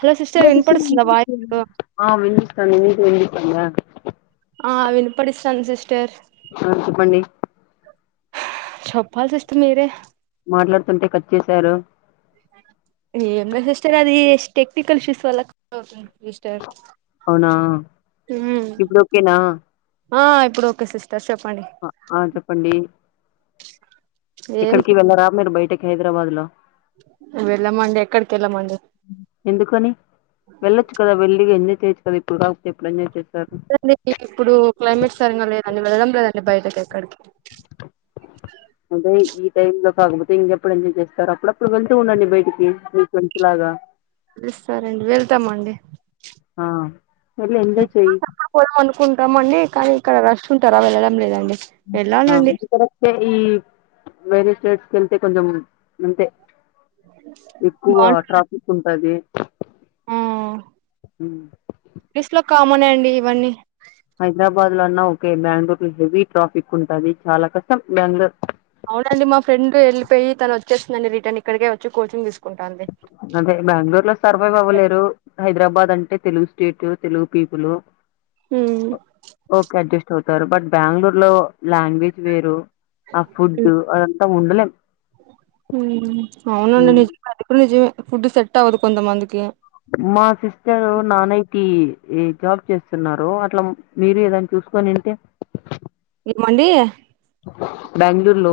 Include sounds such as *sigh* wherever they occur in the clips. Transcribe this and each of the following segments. Hello sister వినపడుస్తుందా voice వినిపిస్తోందా ఆ వినిపిస్తాంది మీకు వినిపిస్తోందా అ *inaudible* ఆ వినిపడిస్థాంది సిస్టర్ ఆ చెప్పండి చెప్పాల్ సిస్టర్ మీరే మాట్లాడుతుంటే కట్ చేశారు ఏంలేదు సిస్టర్ అది ఎ టెక్నికల్ ఇష్యూస్ వల్ల కట్ అవుతాంది అవునా మ్ ఇప్పుడు ఓకేనా ఆ ఇప్పుడు ఓకే సిస్ట ఆ చెప్పండి ఏం ఎక్కడికి వెళ్లరాా మీరు బయటకి హైదరాబాద్ లో వెళ్ళమండి ఎక్కడికి వెళ్ళమండి వెళ్లొచ్చు కదా వెళ్లి ఎంజాయ్ చేయొచ్చు కదా ఇప్పుడు కాకపోతే ఇంకెప్పుడు లేదండి ఇప్పుడు క్లైమేట్ సరంగా లేదని వెళ్ళడం లేదండి బయటకి ఎక్కడికి అంటే ఈ టైమ్ లో కాకపోతే ఇంకెప్పుడు ఎంజాయ్ చేస్తారు అప్పుడప్పుడు వెళ్తూ ఉండండి బయటికి మీ ఫ్రెండ్స్ లాగా పిలుస్తారండి వెళ్తామండి ఆ వెళ్ళి ఎంజాయ్ చెయ్యి పోదాం పోదాం అనుకుంటామ అండి కానీ ఇక్కడ రష్ ఉంటారా వెళ్ళడం లేదండి వెళ్ళాలండి *unintelligible* వెళ్తే కొంచెం అంతే ఎక్కువ బాగుంట ట్రాఫిక్ ఉంటది ఆ ఉమ్ లిస్ట్ లో కామనే అండి ఇవన్నీ హైదరాబాద్ లో అన్నా ఓకే బెంగళూరు హెవీ ట్రాఫిక్ ఉంటది చాలా కష్టం బెంగళూరు అవునండి మా ఫ్రెండ్ వెళ్ళిపోయి తను వచ్చేస్తుందండి. రిటన్ ఇక్కడికే వచ్చి కోచింగ్ తీస్ అదే బెంగళూరు లో సర్‌వైవ్ అవ్వలేరు హైదరాబాద్ అంటే Telugu state Telugu people hmm. Okay adjust అవుతు సరే బట్ బెంగళూరు లో లాంగ్వేజ్ వేరు ఆ ఫుడ్ అదంతా ఉండలేం. ఉమ్ అవునండి ఉమ్. నిజమే అది కూడా నిజమే ఫుడ్ సెట్ అవ్వదు కొంతమందికి. మా సిస్టర్ నానైటి జాబ్ చేస్తున్నారు అట్లా మీరు ఏదనా చూ చూసుకొనింటే మందీ బెంగళూరులో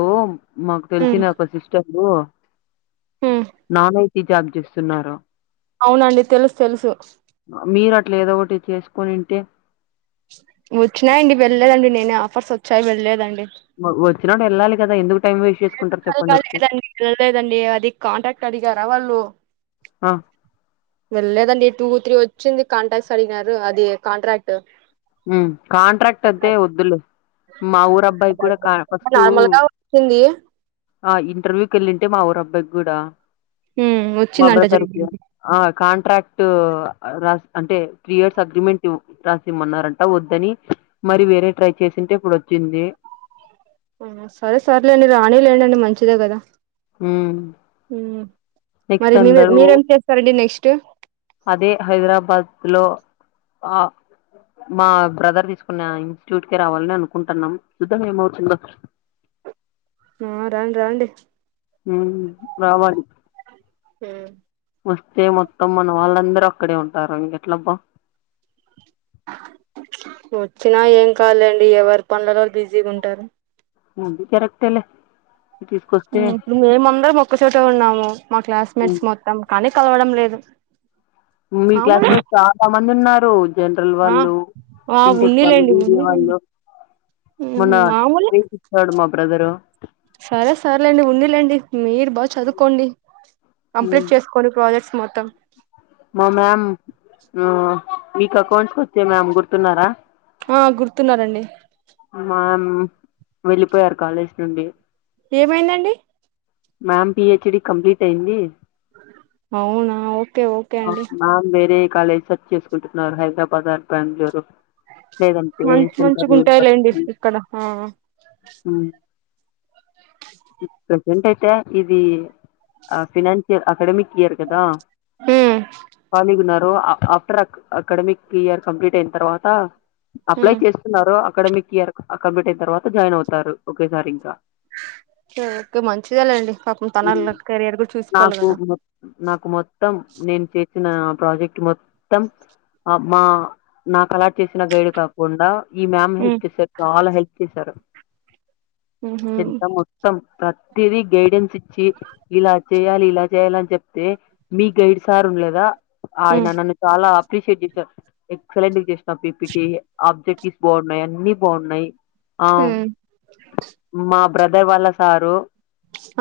మాకు హ్మ్. తెలిసిన ఒక సిస్టరు హ్మ్. నానయిటి జాబ్ చేస్తున్నారు అవునండి తెలుసు తెలుసు మీరు ఏదో ఒకటి చేసుకొనింటే వచ్చినాయండి. వెళ్లేదండి నేనే ఆఫర్స్ వచ్చాయి వెళ్ళలేదండి. వచ్చినాక ఎల్లాలి కదా ఎందుకు టైం వేస్ట్ చేసుకుంటారు చెప్పండి ఊరికే లేదండి వెలలేదండి అది కాంటాక్ట్ అడిగారా వాళ్ళు ఆ వెళ్ళలేదండి టూ త్రీ వచ్చింది కాంట్రాక్ట్స్ అడిగినారు. అది కాంట్రాక్ట్ ఆ కాంట్రాక్ట్ వద్దే వద్దులు మా ఊరు అబ్బాయి కూడా కా ఫస్టు నార్మల్ గా వచ్చింది ఆ ఇంటర్వ్యూకి వెళ్ళింటే మా ఊరు అబ్బాయికి కూడా హ్మ్. మా వచ్చిందంట బ్రదర్కి జరిగింది ఆ కాంట్రాక్ట్ రాస్ అంటే త్రీ ఇయర్స్ అగ్రిమెంట్ రాసిమన్నారం అ వద్దని మరి వేరే ట్రై చేసింటే ఇప్పుడు వచ్చింది. ఉ సరే సరలేండి రాని లేండి మంచిదే కదా ఉమ్ ఉ మరి నెక్స్ట్ మీ అందరూ మీరేం చేస్తారండి నెక్స్ట్ అదే హైదరాబాద్ లో ఆ మా బ్రదర్ తీసుకున్న ఇన్స్టిట్యూట్ కి రావాలని అనుకుంటున్నాం. చూద్దాం ఏమవుతుందో ఆ రాండి రాండి హ రావాలి వస్తే మొత్తం మన వాళ్ళందరూ అక్కడే ఉంటారు. ఎట్లా అబా వచ్చినా ఏం కాదు లేండి ఎవరి పనులలో వాళ్ళు బిజీగా ఉంటారు అది కరెక్ట్ ఏలె ఉ మేమందర మొక్కచోటే ఉన్నాము మా క్లాస్ మేట్స్ మొత్తం కానీ కలవడం లేదు మీ మామూలే క్లాస్మేట్ చాలా మంది ఉన్నారు జనరల్ ఆ వాళ్ళు ఆ ఇంటెక్ వాళ్ళు ఉన్నిలేండి మీడియ ఉన్నిలేండి వాళ్ళు మొన్న మామూలే ట్రీట్ ఇచ్చాడు మా బ్రదరు సరే సరలేండి ఉండండి మీరు బాగా చదువుకోండి. కంప్లీట్ చేసుకోండి ప్రాజెక్ట్స్ మొత్తం మా మ్యామ్ అ మీక్ అకౌంట్స్ వచ్చే మ్యామ్ గుర్తున్నారా ఆ గుర్తున్నారండి మామ్ వెళ్ళిపోయారు కాలేజ్ నుండి ఏమైందండి మ్యామ్ పిహెచ్ డి కంప్లీట్ అయింది అవునా ఓకే ఓకే అండి మ్యామ్ వేరే కాలేజ్ సర్చ్ చేసుకుంటున్నారు హైదరాబాద్ బెంగళూరు లేదంటే మంచి మంచిగా సెంటరు ఉంటాయిలేండి ఇక్కడ ఆ ఉ ప్రెసెంట్ అయితే ఇది ఆ ఫినాన్షియల్ అకడమిక్ రఇయరు కదా ఉమ్ కాళీగున్నారు ఆఫ్టర్ అక్ అకడమిక్ ఇయర్ కంప్లీట్ అయిన తర్వాత అప్లై ఉమ్ చేస్తున్నారు అకాడమిక్ ఇయర్ కంప్లీట్ అయిన తర్వాత జాయిన్ అవుతారు. ఒకేసారి ఇంకా ఆ కూడా చూసుకోవాలి నాకు కదా ము నాకు మొత్తం నేను చేసిన ప్రాజెక్ట్ మొత్తం మా నాకలట్ చేసిన గైడ్ కాకుండా ఈ మ్యామ్ ఉమ్ హెల్ప్ చేసారు చాలా హెల్ప్ చేసారు ఉహు ఎంత మొత్తం ప్ర తిదీ గైడెన్స్ ఇచ్చి ఇలా చేయాలి ఇలా చేయాలి అని చెప్తే మీ గైడ్ సార్ ఉండలేదా ఆయన ఉమ్ నన్ను చాలా అప్రిషియేట్ చేసారు ఎక్సలెంట్ చేసినా పిపిటి ఆబ్జెక్టిస్ బాగున్నాయి అన్ని బాగున్నాయి ఆవ్ ఉమ్ మా బ్రదర్ వళ్ళ సారు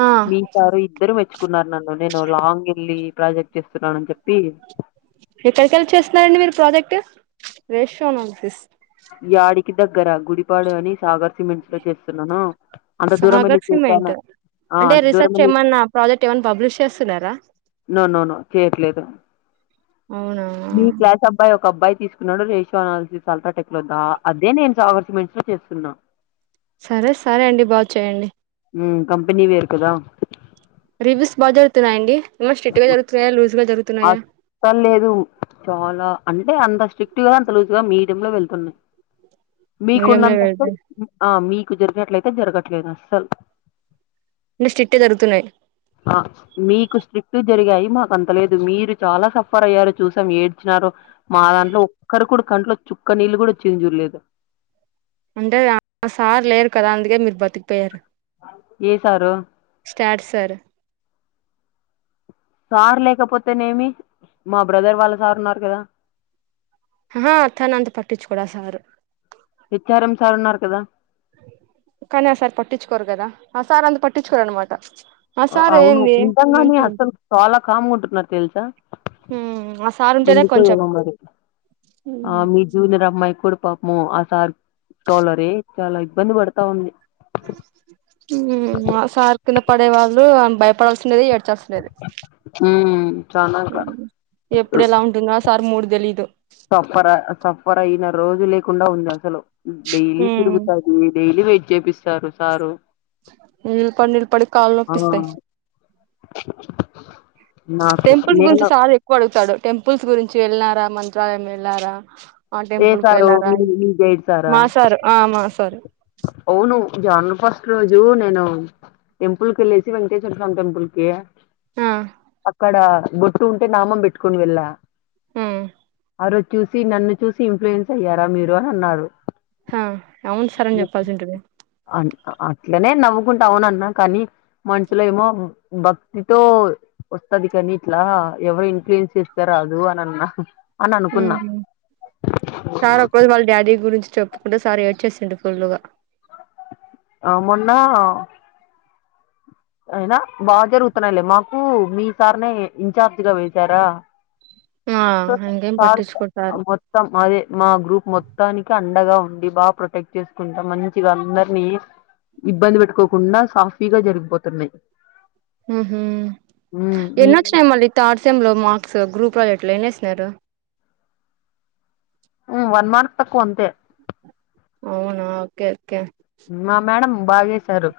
ఆ మీ సారు ఇద్దరు మెచ్చుకున్నారు నన్ను నేను లాంగ్ ఎల్లి ప్రాజెక్ట్ చేస్తున్నానని చెప్పి ఎక్కడికి ఎల్లి చేస్తున్నారండి మీరు ప్రాజెక్ట్ రేషో అనాలసిస్ యాడికి దగ్గర గుడిపాడు అని సాగర్ సిమెంట్స్ లో చేస్తున్నాను అంత దూరం మెల్లి సాగర్ చేసానా సిమెంట్ అంటే రీసెర్చ్ ఏమన్నా ప్రాజెక్ట్ ఏమన్నా పబ్లిష్ చేస్తున్నారా నొ నో నొ చెయట్లేదు అవునా మీ క్లాస్ అబ్బాయి ఒక అబ్బాయి తీసుకున్నాడు రేషో అనాలిసిస్ అల్టాటెక్ లో దా అదే నేను జావర్ సిమెంట్స్ లో చేస్తున్నా సరే సరే అండి బాగు చేయండి ఉమ్ కంపెనీ వేరుకదా రివ్యూస్ బా జరుతున్నా అండి ఏమో స్రిక్ట్గా జరుగుతున్నాయా లూస్ గా జరు అస్సల్ లేదు చాలా అంటే అంత స్ట్రిక్ట్ గా అంత లూజ్గా మీడియ లో వెళ్తున్నాయి మీడియం లో మీకున్నంత వెళ్తాయి ఆ మీకు జరిగినట్లయితే జరగట్లేదు అస్సలు అంటే స్ట్రిక్ట్ గా జరుగుతున్నాయి ఆ మీకు స్ట్రిక్ట్ జరిగాయి మాకు అంత లేదు మీరు చాలా సఫ్ఫర్ అయ్యారు చూసాం ఏడ్చినారు మా దాంట్లో ఒక్కరు కూడా కంట్లో చుక్క నీళ్ళు కూడా చ్చుం చుడ్లేదు అంటే అ సార్ లేరు కదా అందుకే మీరు బతికిపోయారు ఏ సారు ఫ్యాడ్ సార్ సార్ లేకపోతేనేమి మా బ్రదర్ వాళ్ళ సార్ ఉన్నారు కదా అ హా తన అంత పట్టిచ్చుకోడా సారు హెచ్ఆర్ఎం సార్ ఉన్నారు కదా కానీ ఆ సార్ పట్టించుకోరు కదా ఆ సార్ అంత పట్టించుకోరు అనమాట ఆ సార్ అవును ఏంది నిజంగానే మంచిగుంట అసలు చాలా కాముగ ఉంటున్నారు తెలుసా ఆ సార్ ఉంటేనే కొంచెం ముందుకుఏమో మరి ఆ మీ ఉమ్, జూనిర్ అమ్ మై కూడి పాపము ఆ సార్ స్టోలరే చాలా ఇబ్బంది పడతా ఉంది ఉమ్ అ సార్ కింద పడే వాళ్ళు అ భయపడాల్సిండేది ఎడ్ తస్లేదు ఉమ్ చానా క ఉమ్ ఎప్పుడు ఎలా ఉంటుందో అ సార్ మూడు తెలీయదు సఫరా సఫర అయిన రోజు లేకుండా ఉంది అసలు డైలీ ఉమ్, తిరుగుతది డైలీ వెట్ చేపిస్తారు సారు ఉమ్ కొన్నిలిపడి కాళ్ ఆ నొప్పిస్తాయి నాకు టెంపుల్స్ గురించి నేను చాలా ఎక్కువ అడుగుతడు టెంపుల్స్ గురించి వెళ్ళినారా మంత్రాలయం ఎలారా ఆ ఏ టెంపుల్ కు సారు వెళ్ళారా మీ మీ గైడ్ సారా మాసారు ఆ మాసారు అవును జనవరి ఫస్ట్ రోజు నేను టెంపుల్ కి ఎల్లేసి వెంకటేశ్వర స్వామి టెంపుల్ కి ఆ అక్కడ బొట్టు ఉంటే నామం పెట్టుకొని వెళ్ళ ఉమ్ ఆ రోజు చూసి నన్ను చూసి ఇన్ఫ్లుయెన్స్ అయ్యారా మీరు అని అన్నారు హ అవును సార్ అని చెప్పాల్సి ఉంటిమి అన్ అట్లనే నవ్వుకుంట అవునన్నా కనీ మనుషులేమో భక్తితో ఒస్తది కనీ ఇట్లా ఎవరి ఇన్ఫ్లుయెన్స్ చేస్తే రాదు అనన్నా అననుకున్నా ఉమ్ సార్ ఒక్రోజు వాళ్ళ డాడీ గురించి చెప్పుకుంట సార్ ఏడ్చేశిండు ఫుల్లుగా ఆ మొన్నా అయినా బాగ జరుగుతున్నాయ్లే, మాకూ మీ సార్నే ఇన్ఛార్జ్గా వేసారా ఆ స ఇంకేం సార్ పట్టించుకోడు సార్ మొత్తం అదే మా గ్రూప్ మొత్తానికన్ అండగా ఉండి బాగ ప్రొటెక్ట్ చేసుకుంటాం మంచిగ అందరినీ ఇబ్బంది బేట్టుకోకుండా సాఫీగా జరిగిపోతున్నయి ఉమ్ హు, ఈ ఎన్నోచ్చినయ్ మళ్ళీ థార్డ్ సెమ్లో మాక్ సా గ్రూప్లొ ఎట్లని ఎసినారు ఉమ్ వన్ మార్క్ తక్కువ అంతే అవునా ఓకే ఓకే మా మాడం బాగేశారు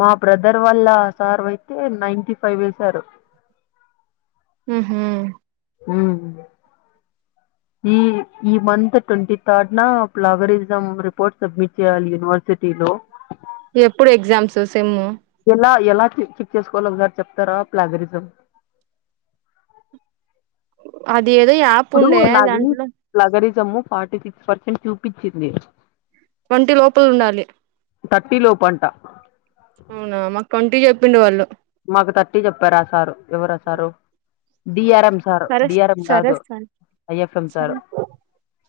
మా బ్రదర్ వాళ్ళ సార్వయితే నైన్టీ ఫైవ్ ఏసారు ఉమ్ ఉమ్ ఈ ఈ మంత్ ట్వంటీ థర్డ్ నా ప్లవరిజం రిపోర్ట్ సబ్మిట్ చేయాలి యూనివర్సిటీ లో ఎప్పుడు ఎగ్జామ్స్ సెమ్ లా ఎలా చి చిక్ చేసుకోవాలో ఒకసారి చెప్తారా ప్లాగరిజం అది ఏదో యాప్ ఉండే దాంట్లో సమ్ము ఫార్టీ సిక్స్ పర్సెంట్ చూపిచ్చింది ట్వంటి లోపలుండాలి థర్టీ లోపంట పిండు వాళ్ళు మాకు థర్టీ చెప్పారా సారు, ఎవరా సారు డిఆర్ఎం సారు సరే డిఆర్ఎం సర కాదు సరే ఐఎఫ్ఎం సరే సారు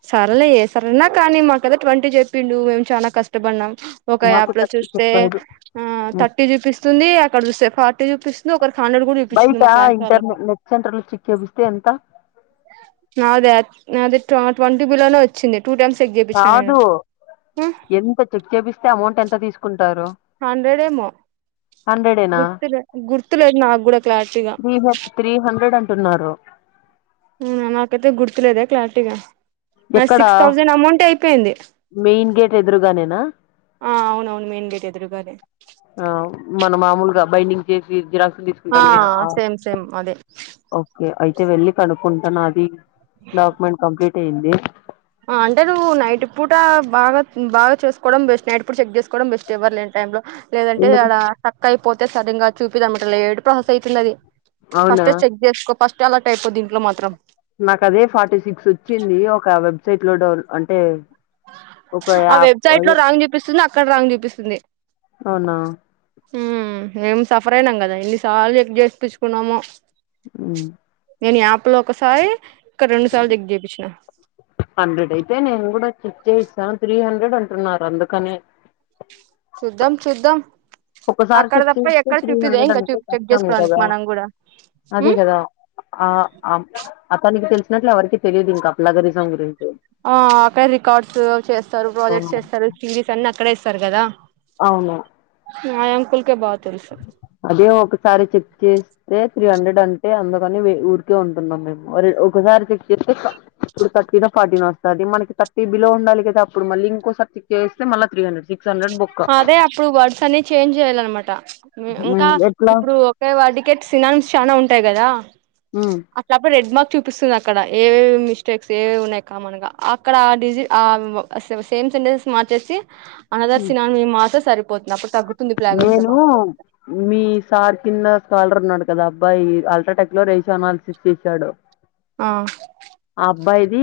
సర్లే ఏ సారన్న కానీ మా కదే ట్వంటీ జెప్పిన్డూ మేము చానా కష్టబడినాం ఒక మాకు యాప్ ల థర్టీ చూస్తే చెప్పారు ఆ థర్టీ జూపిస్తుంది అక్కడ జూస్తే బయటా క్లాస్ ఇంటర్న వాళ్ళకి నెట్ సెంటర్లో చిక్ చేపిస్తే ఎంత నాదా నాది ట్వ ట్వంటి బిలో నే ఒచ్చింది టూ టైమ్స్ చెక్ జేపిచ్చిన నేను కాదు ఎంత చెక్ చేపిస్తే అమౌంట్ ఎంత తీసుకుంటారు హండ్రెడేమో హండ్రెడేనా గుర్తులే గుర్తులేదు నాగ్గుడా క్లారిటీగా తున్నరో అవునా నాకైతే గుర్తులేదే క్లారిటీగా నాది ఎక్కడ సిక్స్ థౌజండ్ అమౌంట్ అయిపోయింది మెయిన్ గేట్ ఎదురుగానేనా ఆ అవును అవును మెయిన్ గేట్ ఎదురుగానే ఆ మనం మామూలుగా బైండింగ్ జేసి జిరాక్సులు తీసుకుంటామే ఆ సేమ్ సేమ్ అదే ఓకే అయితే వెళ్ళి కనుక్కుంట నాది డాక్యుమెంట్ కంప్లీట్ అయ్యింది ఆ అంటే నువ్వు నైట్ పూట బాగా ఉమ్ బాగా చేసుకోవడం బేస్ట్ నైట్ పూట చెక్ జేసుక్ కోవడం బెస్ట్ ఎవ్వర్ లేని టైమ్లో లేదంటే ఎందుకు ఆడ పక్క పోతే సడన్గా చూపిదామని పోతే లేటు ప్రాసెస్ అయితుందది అవునా ఫస్ట్ చెక్ జేస్కో ఫస్ట్ అలర్టయిపొదీంట్లో మాత్రం నాకు సైట్ లో డౌన్ అంటే ఒక ఆ యాప్ వెబ్సైట్ లో అదే రాంగ్ జూపిస్తుంది అక్కడ రాంగ్ జూపిస్తుంది అవునా ఉమ్ మేం సఫర్ అయినం గదా ఎన్నిసార్లు చెక్ జెక్ చెపిచ్చుకున్నమో ఉమ్. నేను ఎప్లో ఒకసారి ఇక్కడ రెండు సార్లు చెక్ జేపించిన హండ్రెడ్ అయితే నేను గూడా చెక్ చేయిస్తాను త్రీ హండ్రెడ్ అంటున్నారు అందుకనే చూద్దాం చూద్దాం ఒకసారి అక్కడ చెక్ తప్ప చేస్తే ఎక్కడ త్రీ చూపిదే హండ్రెడ్ ఇంకా అంటే చెక్ కష్టమే చేసుకోవడానికి కదా మనం కూడా ఉ అదే కదా ఆ అతనికి తెలిసినట్లు ఎవరికీ తెలియదు ఇంకా ప్లగరిజం గురించి ఆ అక్కడ రికార్డ్స్ చేస్తారు ఆ ప్రాజెక్ట్స్ చేస్తారు సిరీస్ అన్ని అక్కడే ఇస్తారు కదా అవును ఆ అంకుల్ కె బా తెలుసు అదే ఒకసారి చెక్ చేస్తే త్రీ హండ్రెడ్ అంటే అందుకని ఊరికే ఉంటున్నాం మేమ్ ఒకసారి చెక్ చేస్తే ఇప్పుడు థటీ ద ఫార్టీనో వస్తాది మనకి థర్టీ బిలో ఉండాలి గదా అప్పుడు మళ్ళీ ఇంకోసర్ చెక్ చేయిస్తే మళ్ళ తీ హండ్రెడ్ సిక్స్ హండ్రెడ్ బొక్క అదే అప్పుడు వర్డ్స్ అన్ని చేంజ్ జేయాలనమాట ఇంకా ఎట్లా ఇప్పుడు ఒకే వర్డ్కె సినమ్స్ చానా ఉంటాయి గదా అట్ల అప్పుడు రెడ్మార్క్ చూపిస్తది అక్కడ ఏ ఏ మిస్టేక్స్ ఏవేవి ఉన్నాయి కామన్ గ అక్కడ ఆ డిజి ఆ సేమ్ సినీల్స్ మార్చేసి అనదర్ సినానిమ్ మారితే సరి నేను మీ సార్ కింద స్కాలర్ ఉన్నాడు కదా అబ్బాయి అల్ట్రాటెక్ లో రేషో అనాలిసిస్ చేసాడు ఆ బ్బాయిది